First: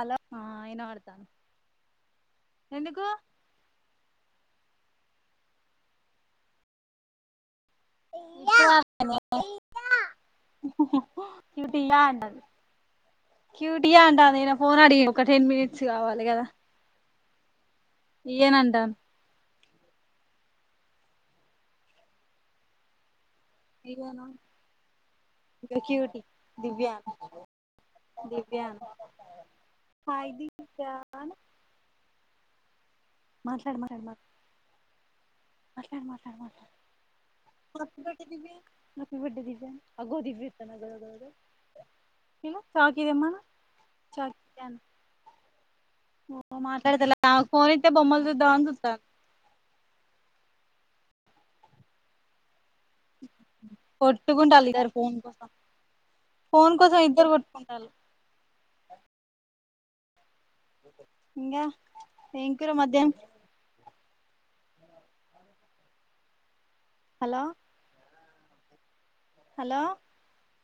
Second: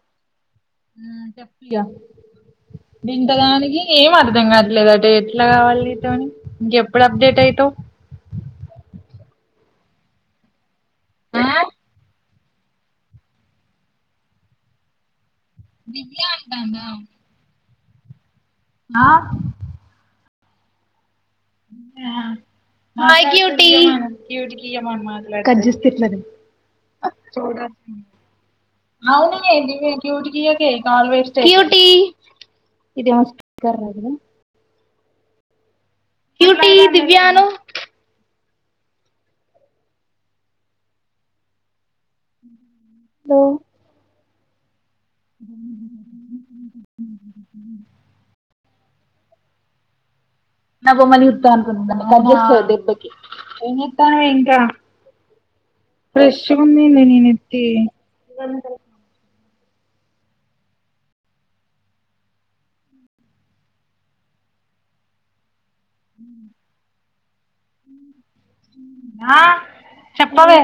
అలాన మ్ చెప్పిగా ఎందుకు గింత దానికి ఏం అర్థంగా లేదంటే ఎట్లా కావాలినితోని ఇంకెప్పుడు అప్డేట్ అయితవ్ ఆ ఇది అన్నది క్యూటియా అంటాంది ఈయన ఫోన్ అడిన్ ఒక టెన్ మినిట్స్ దివ్య కావాలి కదా అంటాందా ఈయనంటన్ ఆ మకి ఉ పి ఇయ్యను ఇగ కట్జేస్ తిట్లను క్యూటీ దివ్య చూడనా దివ్య అవును ఏంటి మీ క్యూట్ హాయ్ కి ఇంకేం దివ్య కావాలి అను వెస్టే క్యూటి ఇది ఆస్ట్ మాట్లాడు కార్ మాట్లాడు ఆగిదా మా మాట్లాడు మాట్లాడు మాట్ దివ్య అను మాట్లాడు నిన్నే నాకువి బడ్డే ద అగదవి ఇస్తా నగను చాక్ ఇయ్యమ్మ చాక్ జాన్ ఓ హో మాట్లాడు తె ఫోన్ ఇత్తే బొమ్మలు చూద్దా అని సుత్త నవమని ఉతున్న అట్ల అనుకుంట ఏం జేత్తావ్ ఇంక కొట్టుకుంటాళ్ళు ఇద్దరు ఫోన్ కోసం ఫ్రెష్గా ఫోన్ ఉంది కోసం ఇద్దరు నినెత్తి కొట్టుకుంటాళ్ళు ఇంగ ఏం కూర మధ్యాహం? ఉ హలో ఆ హలో చెప్పవే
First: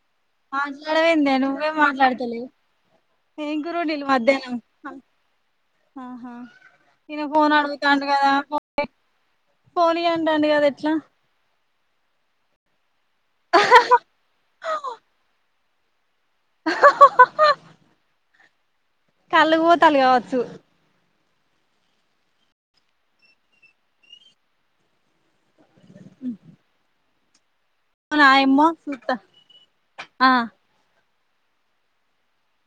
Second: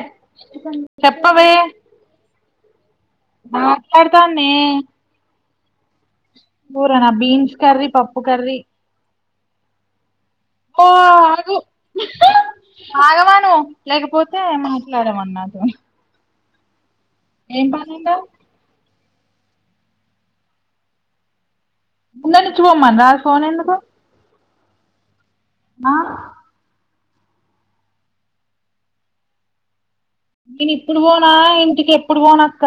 మాట్లాడవేందే చెప్పవే నువ్వే మాట్లాడతలేవు ఏం కూర వండింది మాట్లాడతాన్నే మధ్యాహ్నం హ అ కూరనా తినకి బీన్స్ ఫోన్ కర్రీ ఆడుగుతాంది పప్పు గద ఫో కర్రీ ఏ పోనీ అంటండి కదా ఎట్లా నహ్ ఆగవను లేకపోతే మాట్లాడము అన్నాడు అహ్హ్ ఏం పనిందా? కళ్ళు పోతలు కావచ్చు ఉన్నది ఇచ్చి పోమ్మనరా ఫోన్ ఎందుకు? ఆ ఉహు నాయమ్మో సూత నేను ఇప్పుడు పోనా, ఇంటికి ఎప్పుడు పోనక్క?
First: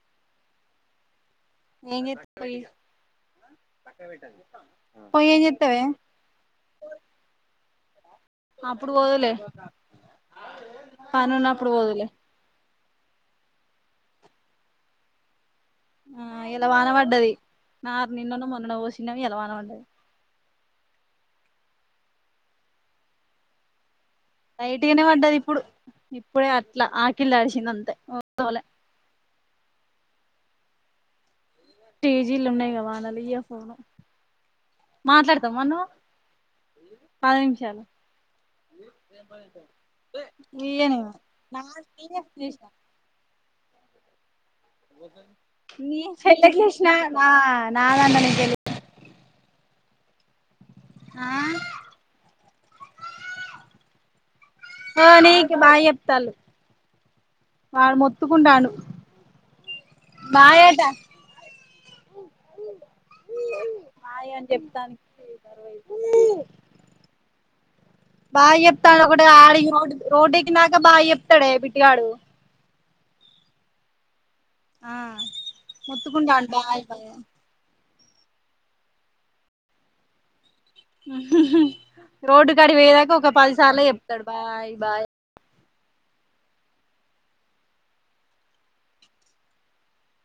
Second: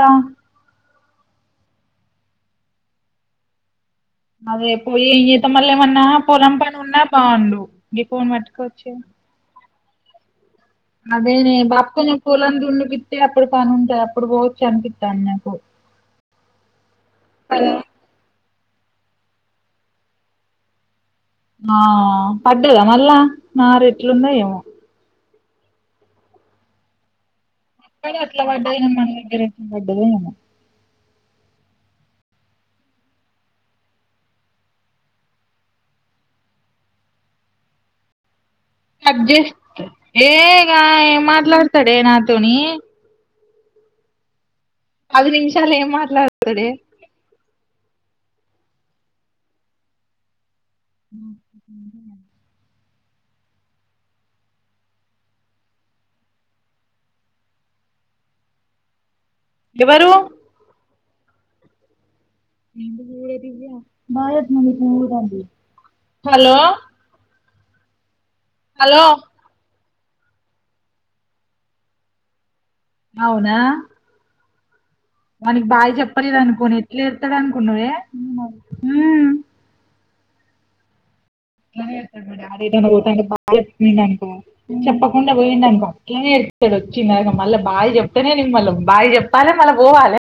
ఏంజేత్త పోయి అవె పోయి ఏం జేత్తావ్ మళ్ళ ఏమన్నా పొలం పని ఉన్నా బాండు ఇ పోన్ మట్టుకోచ్చే అ అదేనే బాప కొంచెం పూలం దుండుకిట్టతే అప్పుడు పని ఉంటాయి అప్పుడు పోవచ్చు అనిపిత్తాను నాకు ఆ ఎల వాన పడ్డది నారు నిన్ననో, మొన్ననో పోసినవి ఎల వాన పడ్డది. ఆ పడ్డదా మల్ల నారే లైట్గానే పడ్డది ఇప్పుడు ఇప్పుడే అట్లా ఆకిల్డిచ అక్కడ అట్లా వడ్డయినాం మన దగ్గర వడ్డదయము టీజీలు ఉన్నాయిగా వానాలియ్య ఫోను మాట్లాడతా మను పది నిమిషాలు కట్ జేస్త ఏగా ఇయ్య నేను ఏం నా మాట్లాడతాడే నాతోని పది నిమిషాలు ఏం ని చెళ్లే కి మాట్లాడతాడే లేసినా మా నాదాంలో నే తెలి ఉ ఏం తిన్నారు? ఆ నీకు బాయ్ ఎప్తల్లు వాడు మొత్తుకుండాలు ఎవరు మాయట బాయ్ అని చెప్తాను హలో బాయి చెప్తాడు హలో ఒకటి ఆడి రోడ్ రోడ్కి నాక బాయి చెప్తాడే పిట్టిగాడు అవునా ఆ మనకి బావి చెప్పలేదు మొత్తుకుంటాండు అనుకోని బాయ్ ఎట్లా బాయ్ ఇతాడు అనుకున్నావే అని [unintelligible] రోడ్డు కాడికి పోయేదాకా ఒక పది సార్లు చెప్తాడు అనుకో బాయ్ బాయ్ చెప్పకుండా పోయిండనుకో అట్లనే ఇస్తాడు వచ్చింది మళ్ళీ బావి చెప్తనే న మళ్ళీ బావి చెప్పాలి మళ్ళా పోవాలి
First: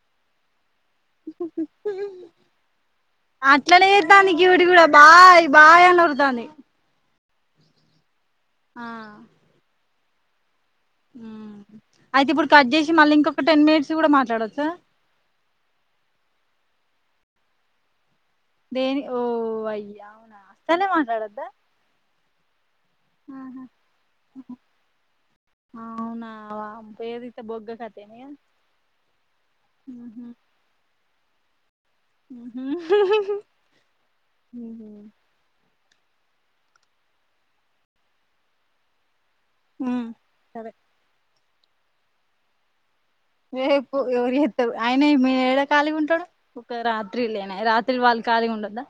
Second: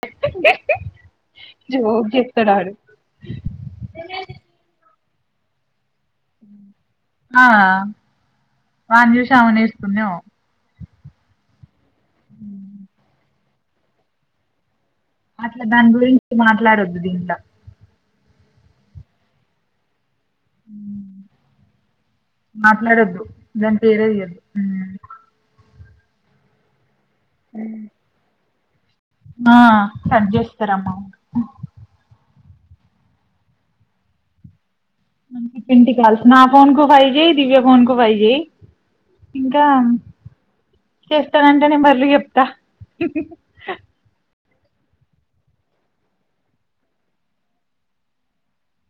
జోక్ చేస్తాడు ఆడు [unintelligible] బాయ్ బయ [unintelligible] ఆ వాన్ూ శామని వసుకున్న అయితే ఇప్పుడు కట్ చేసి మళ్ళీ ఇంకొక టెన్ మినిట్స్ కూడా మాట్లాడవచ్చా అట్లా దాని గురించి మాట్లాడొద్దు దీంలో దేని ఓ అయ అవునాస్తానే మాట్లాడద్దా మాట్లాడొద్దు దాని పేరేదియద్దు అవునా ఏ రీతే బొగ్గకతని ఆ సది చేస్తాకరమ్మ ఊహూ ఊహూ [unintelligible] నా ఫన్ కు ఫైజేయి దివ్య ఫోన్ కు ఫైజేయి ఇంకా మ్మ్ సరే చేస్తానంటే నేను బర్రలు చెప్తా వేకు ఎవరి ఎ ఆయన మీ ఏడా ఖాళీ గా ఉంటాడు ఒక రాత్రి లేనా రాత్రి వాళ్ళు ఖాళీగా ఉండద్దా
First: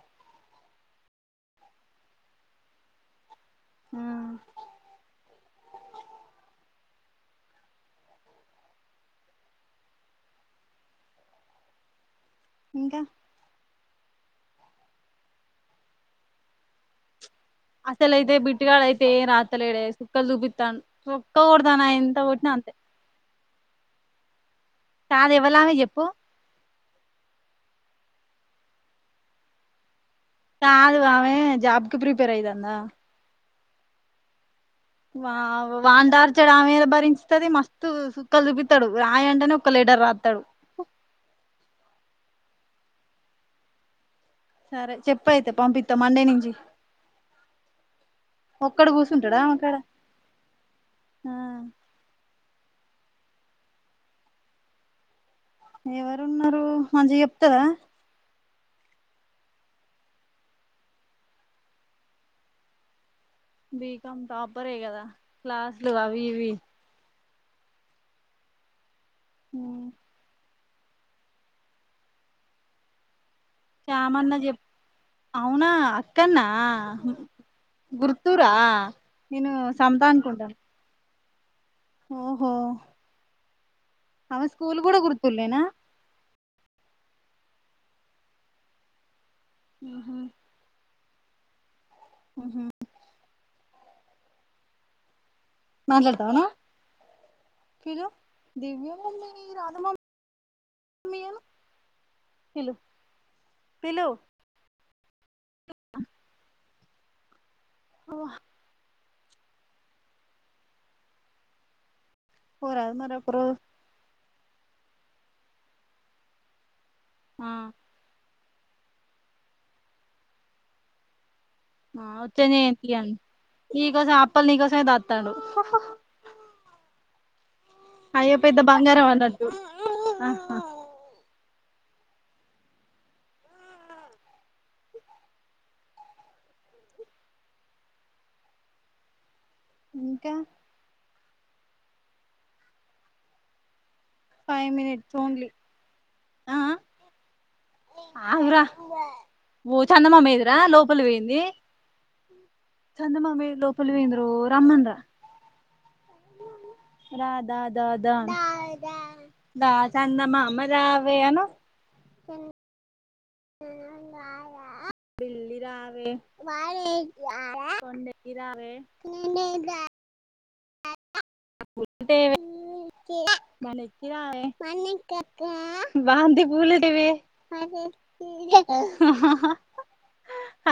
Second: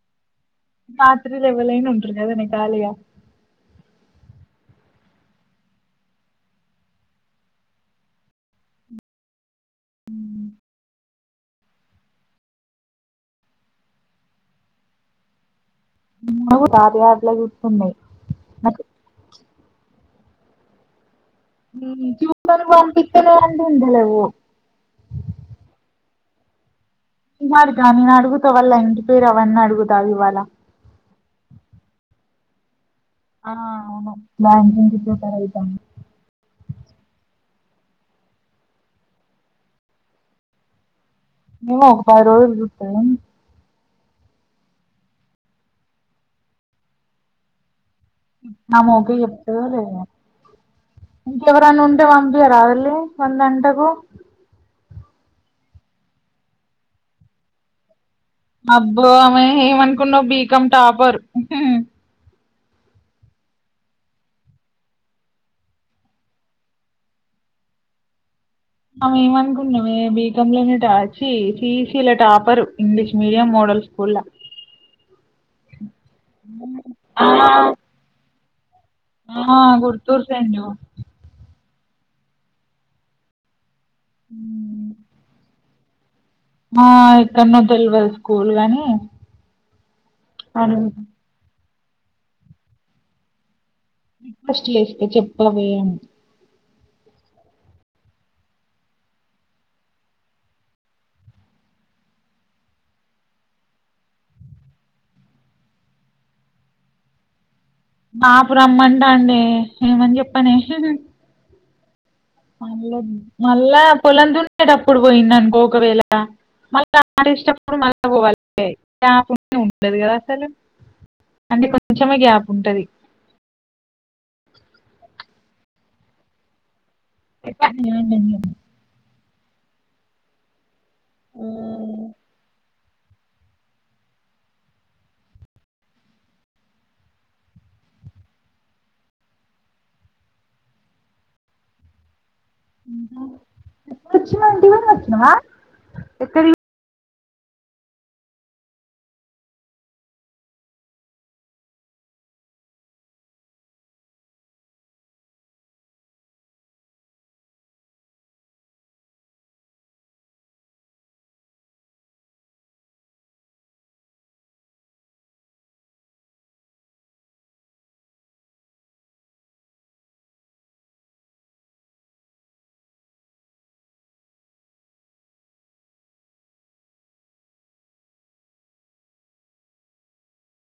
రాత్రి లెవలేనుఅంటరుగాదనే కాాలయ ఆ హ ఇంకా రాట్లా అసలు అైతే బిట్టుగాళ అయితే రాత్రలుడ సుక్కలు దూపితాను చూను పంపించనే అడి ఉందల కాదు ఎవలామె చెప్పు [unintelligible] నేను అడుగుతా వళ్ళ ఇంటి పేరు అవన్నీ అడుగుతావు ఇవాళ ఎ జాబ్కి ప్రిపేర్ అఐదాందా ఆ అవును బావుంద్ వా వాందార్చడ ఆమెద భరించది మస్ తు చుక్కలు చూపితాడు రాయంటనే ఒక లీడర్ రాస్తాడు [unintelligible] సరే చెప్ప అయితే పంపిస్తా మండే నుంచి ఒక్కడు నామక కూసుంటడా ఎప్పుడు ఆమెకాడ లే ఆ ఇంకెవరైన్నా ఉంటే వా ఇయ రావలి ఒందంటకు ఎవరు ఉన్నారు మంచిగా చెప్తదా అబ్బో ఆమె ఏమనుకున్నావు్ బీకామ్ టాపర్ బీ కామ్ టాపరే కద క్లాస్ లో అవి ఇవి ఆమె ఏమనుకున్నవే బీ కామ్ లోనే టార్ ఛీ సిఈసీలా టాపరు ఇంగ్లీష్ మీడియ చామన్న చెప్ అవునా అక్కన్నా గుర్ చిత్తూరా నేను ఆ సమత గుర్తూరు అనుకుంటన్న సెంట్ ఓహో ఆమె స్కూల్ కూడ గురుతుల్లేన ఆ ఎక్కడనో తెలవదు స్కూల్ గాని ఆ అడు మ్ హు ఫస్ట్ లేస్త్ చెప్ మాట్లాడుతావా నువ్ కలు దివ్య మమ రాధమా ప పలు బపు రమ్మంటండే ఏమని చెప్పనే మళ్ళ పోరాదు మరి ఒక రోజు మళ్ళా పొలం దున్నేటప్పుడు పోయిండనుకో ఒకవేళ మళ డాడీ ఆ ఇష్టప డ్ [unintelligible] ఉండదు కదా అసలు అంటే అ కొంచెమే గ్యాప్ ఉత్తగానే ఏ ఉంటది పియన్ మీ కోసం అప్ ప్పల్ ని కోసమే దాతండు అ అయ్యి పెద్ద బంగారం అన్నట్టు అహ మ్ ఇంకా [unintelligible] ఫైవ్ మినిట్స్ ఓన్లీ ఎక్కడికి ఆరా ఓ చన్నమా మీదురా లోపలి వేయింది చందమామి లోపలి వంద్ర రమంద రాధా దా దా దా చంద మా మజా అనా బిల్లి రా ఇ ేవ మ మ బంది బూలడివ